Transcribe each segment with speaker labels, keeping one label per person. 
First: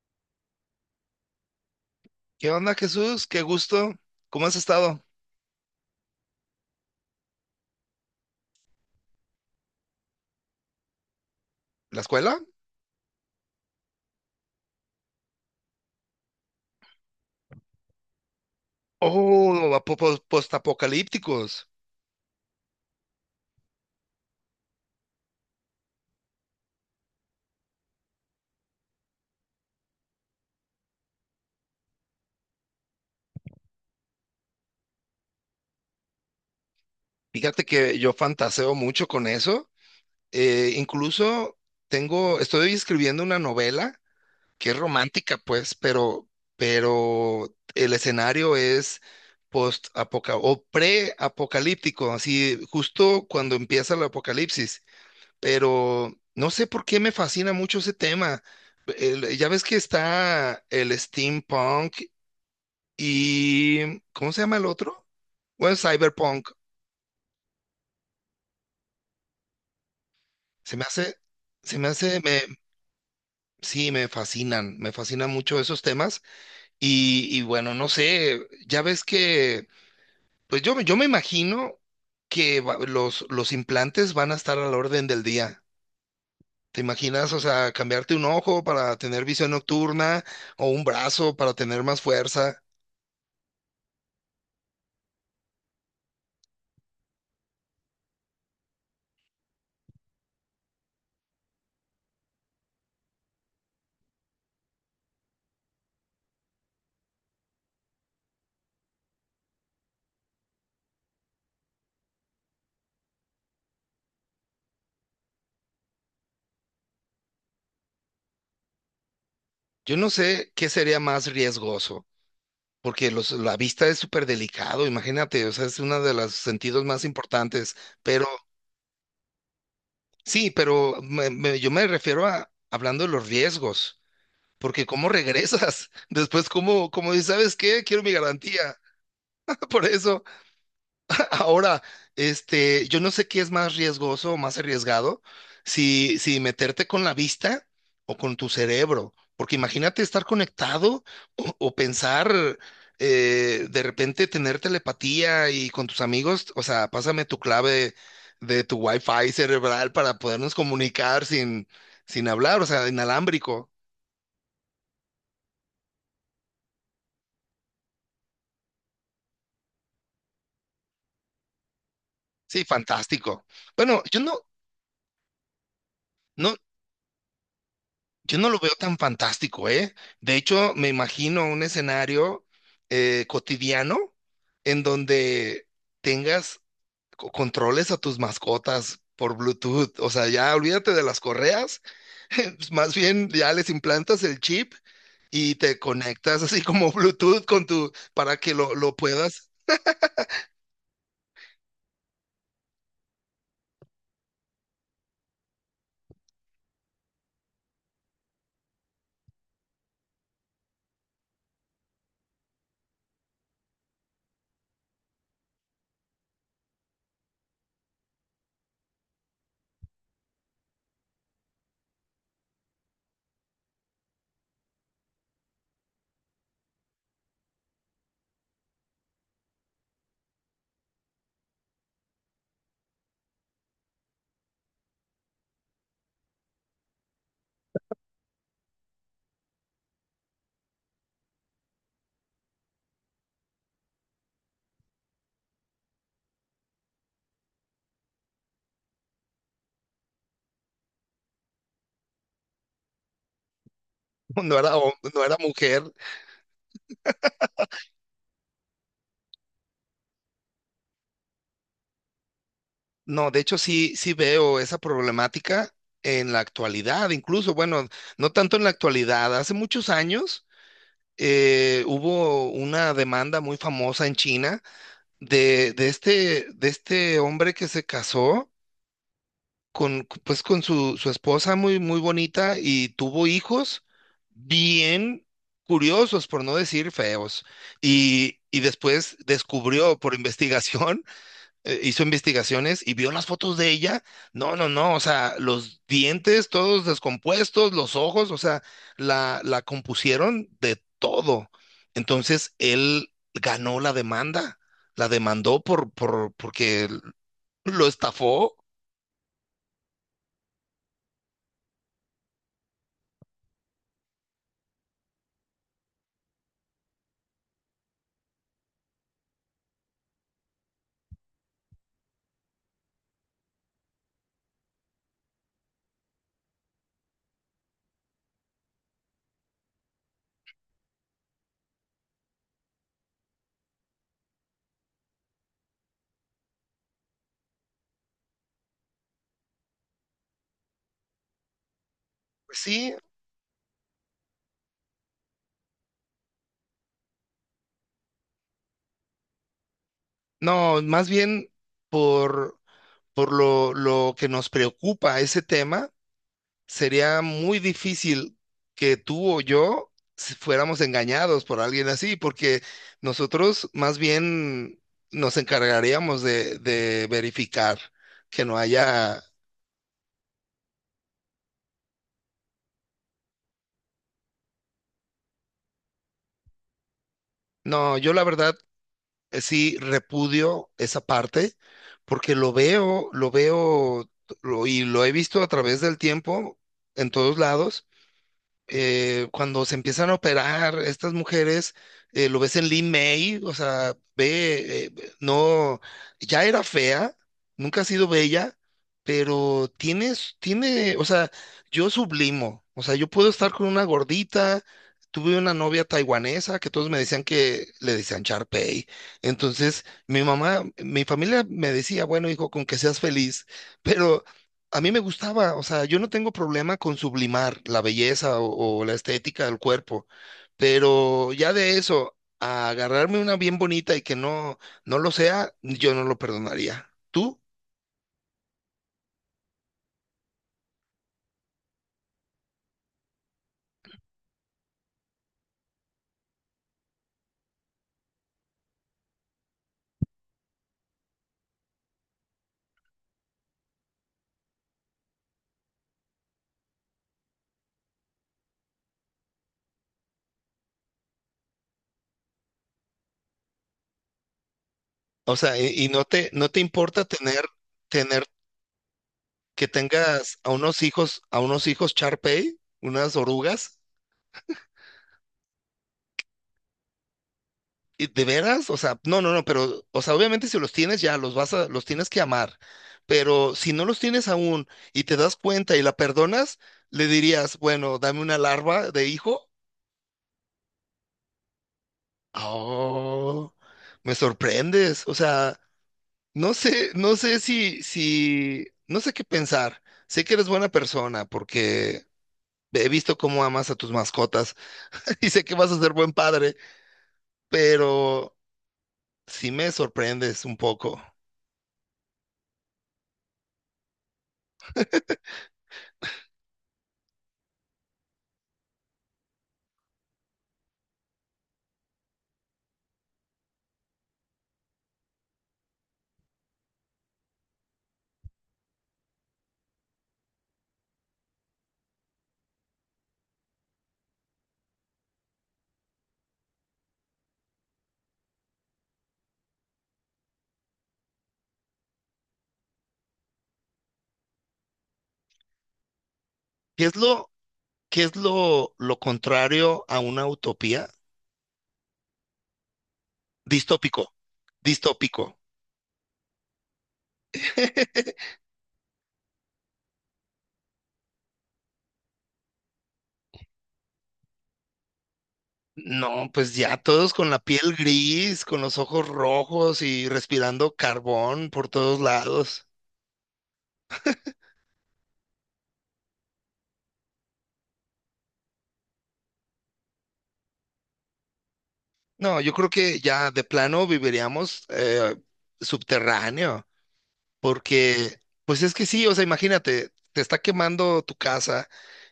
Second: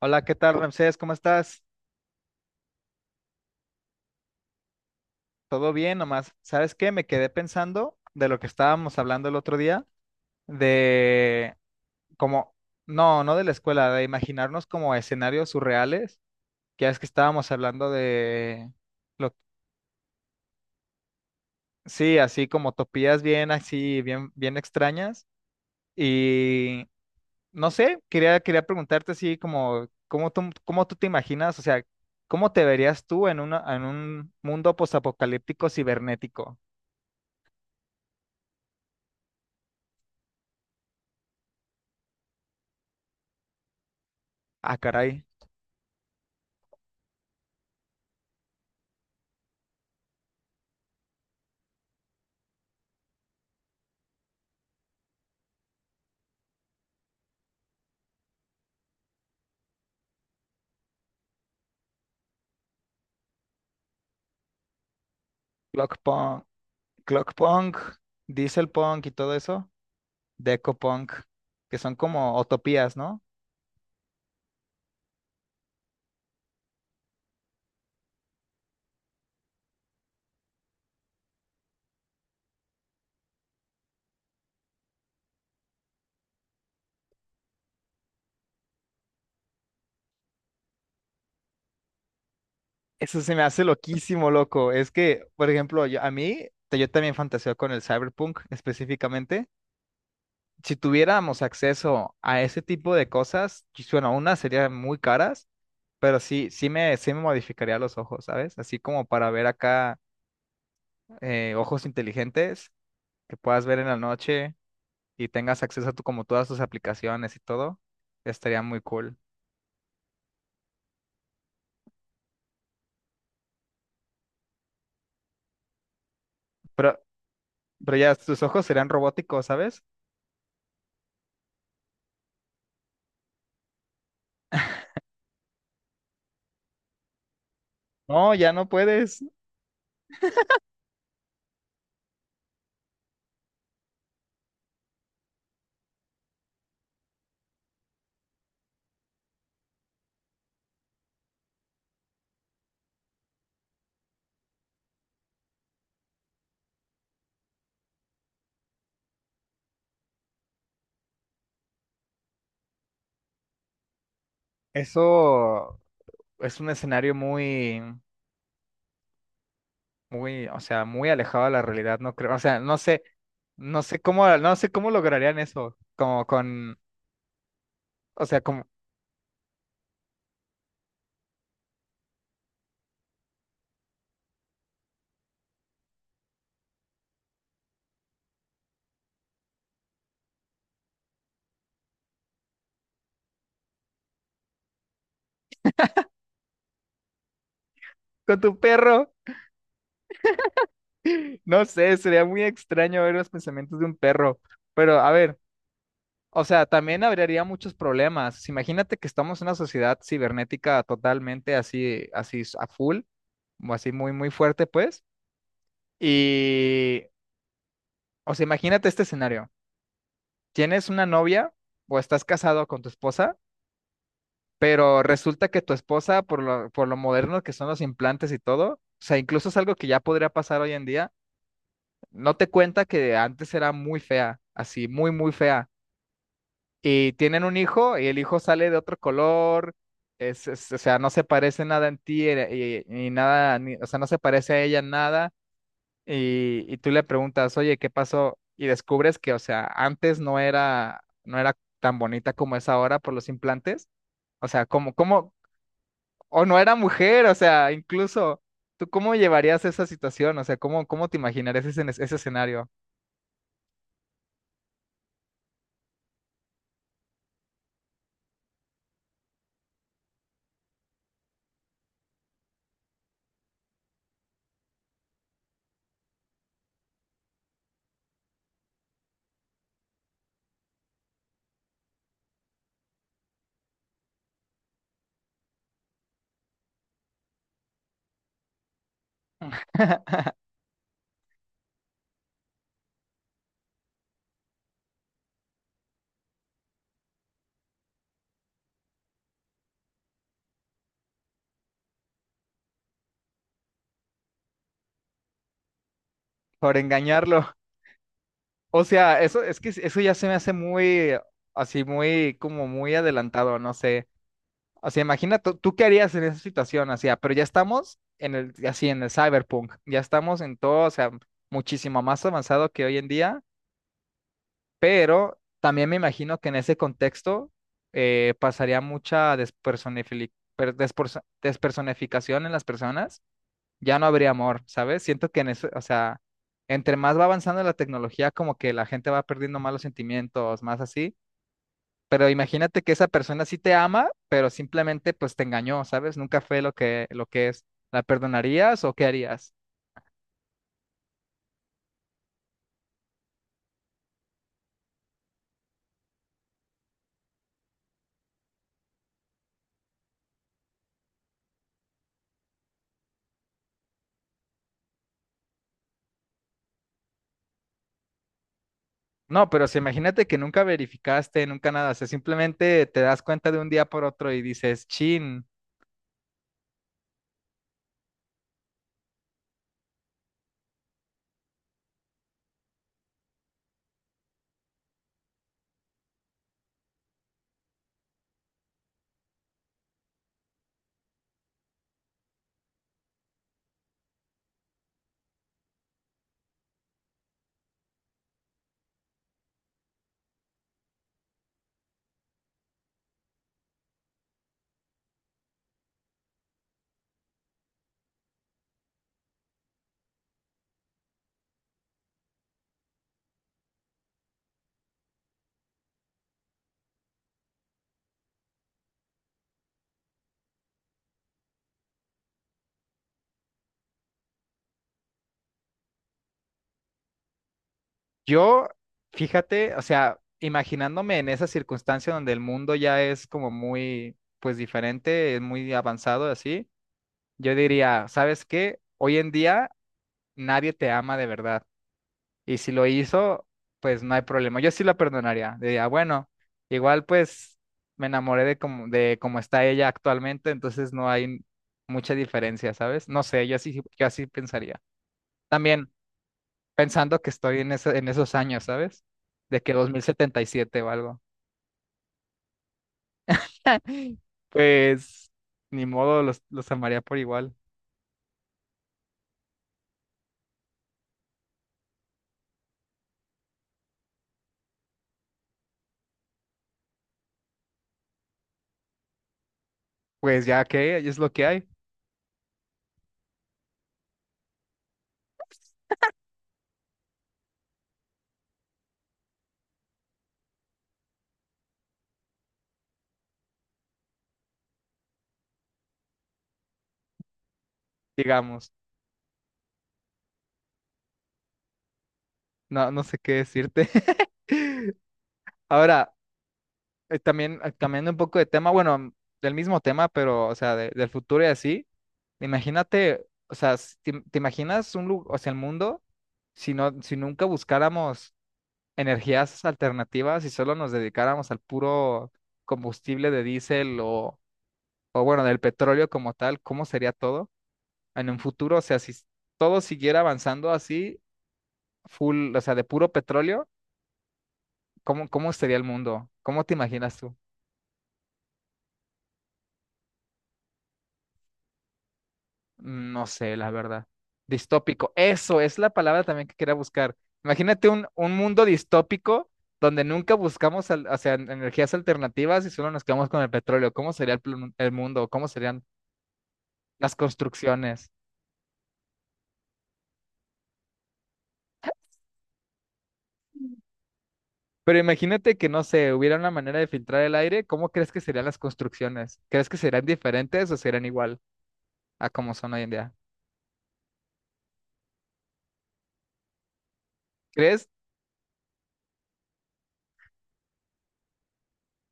Speaker 1: Hola, ¿qué tal, Ramsés? ¿Cómo estás?
Speaker 2: ¿Qué onda, Jesús? Qué gusto. ¿Cómo has estado?
Speaker 1: ¿Todo bien nomás? ¿Sabes qué? Me quedé pensando de lo que estábamos hablando el otro día, de
Speaker 2: ¿La escuela?
Speaker 1: como, no, no de la escuela, de imaginarnos como escenarios surreales, que es que estábamos hablando de, lo,
Speaker 2: Oh, a postapocalípticos.
Speaker 1: sí, así como utopías bien así, bien extrañas, y no sé, quería preguntarte así como, ¿cómo tú te imaginas? O sea, ¿cómo te verías tú en una, en un mundo postapocalíptico cibernético?
Speaker 2: Fíjate que yo fantaseo mucho con eso. Incluso tengo, estoy escribiendo una novela que es
Speaker 1: Ah, caray.
Speaker 2: romántica, pues, pero el escenario es post o pre-apocalíptico, así justo cuando empieza el apocalipsis. Pero no sé por qué me fascina mucho ese tema. Ya ves que está el steampunk, y ¿cómo se llama el otro? Bueno,
Speaker 1: Clock Punk,
Speaker 2: cyberpunk.
Speaker 1: Clock Punk, Diesel Punk y todo eso, Deco
Speaker 2: Se me
Speaker 1: Punk,
Speaker 2: hace,
Speaker 1: que
Speaker 2: se me
Speaker 1: son
Speaker 2: hace,
Speaker 1: como
Speaker 2: me,
Speaker 1: utopías, ¿no?
Speaker 2: sí, me fascinan mucho esos temas. Y bueno, no sé, ya ves que, pues yo, yo me imagino que los implantes van a estar a la orden del día. ¿Te imaginas, o sea, cambiarte un ojo para tener visión nocturna o un brazo para tener más fuerza?
Speaker 1: Eso se me hace loquísimo, loco. Es que, por ejemplo, a mí, yo también fantaseo con el cyberpunk específicamente. Si tuviéramos acceso a ese tipo de cosas, bueno, unas serían muy caras, pero sí, sí me modificaría los ojos, ¿sabes? Así como para ver acá ojos inteligentes que puedas ver en la noche y tengas acceso a tu, como todas tus aplicaciones y todo, estaría muy cool.
Speaker 2: Yo no sé qué sería más riesgoso, porque la vista es súper delicado, imagínate, o sea, es uno de los sentidos
Speaker 1: Pero,
Speaker 2: más importantes,
Speaker 1: pero ya
Speaker 2: pero
Speaker 1: tus ojos serían robóticos, ¿sabes?
Speaker 2: sí, pero yo me refiero a hablando de los riesgos, porque ¿cómo regresas? Después, cómo dices, ¿sabes qué? Quiero mi
Speaker 1: No, ya no
Speaker 2: garantía,
Speaker 1: puedes.
Speaker 2: por eso. Ahora, yo no sé qué es más riesgoso o más arriesgado, si meterte con la vista o con tu cerebro, porque imagínate estar conectado o pensar, de repente tener telepatía y con tus amigos, o sea, pásame tu clave de tu wifi cerebral para podernos comunicar sin, sin hablar, o sea, inalámbrico.
Speaker 1: Eso es un escenario muy, muy, o sea, muy alejado de la realidad, no creo. O sea,
Speaker 2: Sí,
Speaker 1: no sé,
Speaker 2: fantástico. Bueno, yo no,
Speaker 1: no sé cómo lograrían eso, como
Speaker 2: no,
Speaker 1: con, o
Speaker 2: Yo
Speaker 1: sea,
Speaker 2: no lo
Speaker 1: como
Speaker 2: veo tan fantástico, ¿eh? De hecho, me imagino un escenario cotidiano en donde tengas controles a tus mascotas por Bluetooth. O sea, ya olvídate de las correas, pues, más bien ya les implantas el chip y te conectas así como Bluetooth con tu, para
Speaker 1: con
Speaker 2: que
Speaker 1: tu
Speaker 2: lo
Speaker 1: perro.
Speaker 2: puedas.
Speaker 1: No sé, sería muy extraño ver los pensamientos de un perro. Pero a ver. O sea, también habría muchos problemas. Imagínate que estamos en una sociedad cibernética totalmente así, así a full, o así muy, muy fuerte, pues. Y, o sea, imagínate este escenario. Tienes una novia o estás casado con tu esposa, pero resulta que tu esposa, por lo moderno que son los implantes y todo, o sea, incluso es algo que ya podría pasar hoy en día, no te cuenta que antes era muy fea, así, muy, muy fea y tienen un hijo y el hijo sale de otro color, o sea, no se parece nada en ti y nada, o sea, no se parece a ella en nada y, y tú le preguntas, oye, ¿qué pasó? Y descubres que, o sea, antes no era, no era tan bonita como es ahora por los implantes, o
Speaker 2: No
Speaker 1: sea,
Speaker 2: era, no
Speaker 1: como,
Speaker 2: era mujer.
Speaker 1: o no era mujer, o sea, incluso, ¿tú cómo llevarías esa situación? O sea, ¿cómo, cómo te imaginarías ese, ese escenario?
Speaker 2: No, de hecho sí, sí veo esa problemática en la actualidad, incluso, bueno, no tanto en la actualidad, hace muchos años. Hubo una demanda muy famosa en China de de este hombre que se casó con, pues, con su esposa muy, muy bonita y tuvo hijos bien curiosos, por no decir feos, y después descubrió por investigación. Hizo investigaciones y vio las fotos de ella. No, no, no, o sea, los dientes todos descompuestos, los ojos, o sea, la compusieron de todo. Entonces, él ganó la demanda, la demandó
Speaker 1: Por
Speaker 2: porque
Speaker 1: engañarlo.
Speaker 2: lo estafó.
Speaker 1: O sea, eso es que eso ya se me hace muy, así, muy, como muy adelantado, no sé. O sea, imagina tú, tú qué harías en esa situación, así, ah, pero ya estamos en el, así, en el cyberpunk, ya estamos en todo, o sea, muchísimo más avanzado que hoy en día, pero también me imagino que en ese contexto pasaría mucha despersonificación en las personas ya no habría amor, ¿sabes? Siento que en eso, o sea, entre más va avanzando la tecnología, como que la gente va perdiendo más los sentimientos, más así. Pero
Speaker 2: Pues
Speaker 1: imagínate que
Speaker 2: sí,
Speaker 1: esa persona sí te ama, pero simplemente pues te engañó, ¿sabes? Nunca fue lo que es. ¿La perdonarías o qué harías?
Speaker 2: no, más bien por, por lo que nos preocupa ese tema sería muy difícil que tú o yo fuéramos engañados por alguien así, porque nosotros más bien nos encargaríamos de verificar que no haya...
Speaker 1: No, pero si imagínate que nunca verificaste, nunca nada, o sea, simplemente te das cuenta de un día por otro y dices, chin.
Speaker 2: No, yo la verdad, sí repudio esa parte, porque lo veo, lo veo, y lo he visto a través del tiempo en todos lados. Cuando se empiezan a operar estas mujeres, lo ves en Lin May, o sea, ve, no, ya era fea, nunca ha sido bella, pero tiene, o sea, yo sublimo, o sea, yo puedo estar con una gordita. Tuve una novia taiwanesa que todos me decían que le decían Charpey. Entonces, mi mamá, mi familia me decía, bueno, hijo, con que seas feliz. Pero a mí me gustaba, o sea, yo no tengo problema con sublimar la belleza o la estética del cuerpo, pero ya de eso, a agarrarme una bien bonita y que no, no lo sea, yo no lo perdonaría. ¿Tú?
Speaker 1: Yo, fíjate, o sea, imaginándome en esa circunstancia donde el mundo ya es como muy, pues diferente, es muy avanzado así, yo diría, ¿sabes qué? Hoy en día nadie te ama de verdad. Y si lo hizo, pues no hay problema. Yo sí la perdonaría. Diría, bueno, igual pues me enamoré de como, de cómo está ella actualmente, entonces no hay mucha diferencia, ¿sabes? No sé, yo así pensaría.
Speaker 2: O sea, y
Speaker 1: También
Speaker 2: no te importa
Speaker 1: pensando que
Speaker 2: tener,
Speaker 1: estoy en, en
Speaker 2: tener
Speaker 1: esos años, ¿sabes? De
Speaker 2: que
Speaker 1: que dos mil
Speaker 2: tengas
Speaker 1: setenta y siete o algo.
Speaker 2: a unos hijos Shar Pei, unas orugas.
Speaker 1: Pues ni modo, los amaría por igual.
Speaker 2: ¿Y ¿De veras? O sea, no, no, no, pero, o sea, obviamente si los tienes ya, los tienes que amar. Pero si no los tienes aún y te das cuenta y la perdonas, le dirías, bueno, dame una larva de hijo.
Speaker 1: Pues ya que es lo que hay,
Speaker 2: Oh, me sorprendes. O sea, no sé, no sé qué pensar. Sé que eres buena persona porque he visto cómo amas a tus mascotas y sé que vas a ser buen padre, pero
Speaker 1: digamos.
Speaker 2: sí me sorprendes un poco.
Speaker 1: No, no sé qué decirte. Ahora, también cambiando un poco de tema, del mismo tema, pero, o sea, del futuro y así. Imagínate, o sea, si te, te imaginas un lugar, o sea, el mundo, si no, si nunca buscáramos energías alternativas y solo nos dedicáramos al puro combustible de diésel o bueno, del petróleo como tal, ¿cómo sería todo en un futuro? O sea, si s- todo siguiera avanzando así, full, o sea, de puro petróleo, ¿cómo, cómo sería el mundo? ¿Cómo te
Speaker 2: ¿Qué es
Speaker 1: imaginas
Speaker 2: lo?
Speaker 1: tú?
Speaker 2: ¿Qué es lo contrario a una utopía?
Speaker 1: No sé, la
Speaker 2: Distópico,
Speaker 1: verdad. Distópico.
Speaker 2: distópico.
Speaker 1: Eso es la palabra también que quería buscar. Imagínate un mundo distópico donde nunca buscamos, o sea, energías alternativas y solo nos quedamos con el petróleo. ¿Cómo sería el, el mundo? ¿Cómo serían
Speaker 2: No, pues ya todos
Speaker 1: las
Speaker 2: con la piel
Speaker 1: construcciones?
Speaker 2: gris, con los ojos rojos y respirando carbón por todos lados.
Speaker 1: Pero imagínate que, no sé, hubiera una manera de filtrar el aire, ¿cómo crees que serían las construcciones? ¿Crees que serían diferentes o serían igual a
Speaker 2: No, yo
Speaker 1: como
Speaker 2: creo
Speaker 1: son hoy en
Speaker 2: que
Speaker 1: día?
Speaker 2: ya de plano viviríamos, subterráneo.
Speaker 1: ¿Crees?
Speaker 2: Porque, pues es que sí, o sea, imagínate, te está quemando tu casa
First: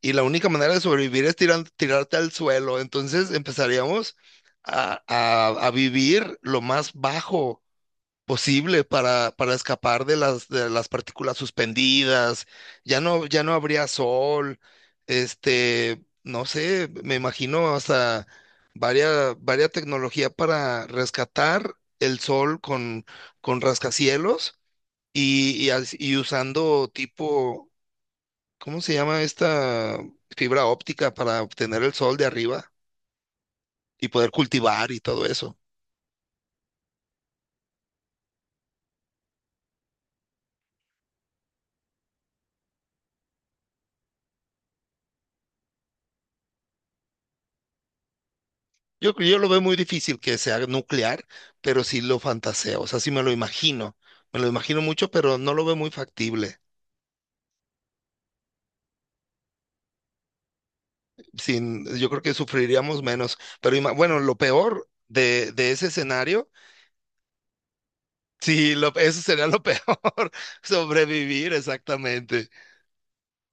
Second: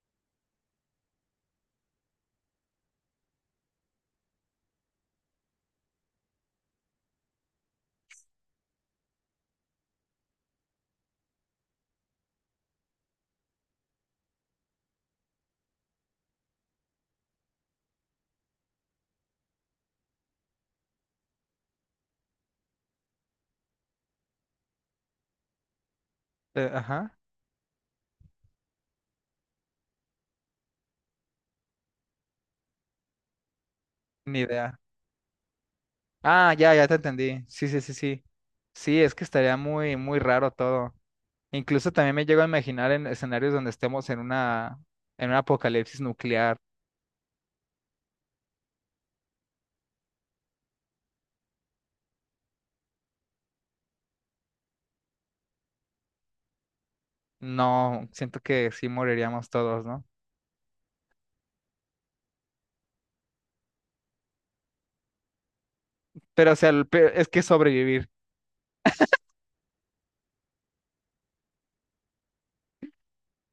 Speaker 2: y la única manera de sobrevivir es tirarte al suelo. Entonces empezaríamos a, a vivir lo más bajo posible para escapar de las partículas suspendidas. Ya no, ya no habría sol. No sé, me imagino hasta varias tecnología para rescatar el sol con rascacielos y y usando
Speaker 1: Ajá,
Speaker 2: tipo, ¿cómo se llama esta fibra óptica para obtener el sol de arriba y poder
Speaker 1: ni idea.
Speaker 2: cultivar y todo eso?
Speaker 1: Ah, ya, ya te entendí. Sí, sí, sí, sí. Sí, es que estaría muy, muy raro todo. Incluso también me llego a imaginar en escenarios donde estemos en una, en un apocalipsis nuclear.
Speaker 2: Yo lo veo muy difícil que sea nuclear, pero sí lo fantaseo, o sea, sí me lo imagino mucho, pero no lo veo muy factible.
Speaker 1: No, siento que sí moriríamos todos, ¿no?
Speaker 2: Sin, yo creo que sufriríamos menos, pero bueno, lo peor de ese escenario,
Speaker 1: Pero, o sea, es que sobrevivir.
Speaker 2: sí, lo, eso sería lo peor, sobrevivir exactamente.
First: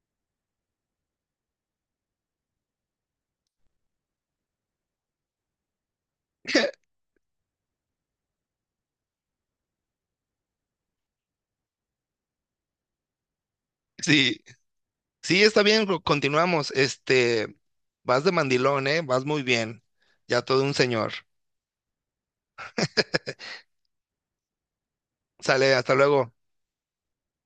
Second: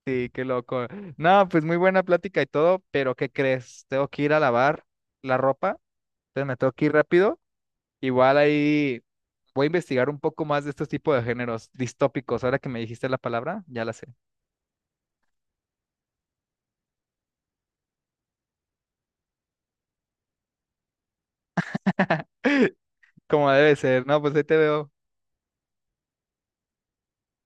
Speaker 1: Sí, qué loco. No, pues muy buena plática y todo, pero ¿qué crees? Tengo que ir a lavar la ropa, entonces me tengo que ir rápido. Igual ahí voy a investigar un poco más de estos tipos de géneros distópicos. Ahora que me dijiste la palabra, ya la sé.
Speaker 2: Sí, sí, está bien, continuamos. Vas de mandilón, ¿eh? Vas muy bien. Ya todo un señor.
Speaker 1: Como debe ser, ¿no? Pues ahí te veo.
Speaker 2: Sale, hasta luego.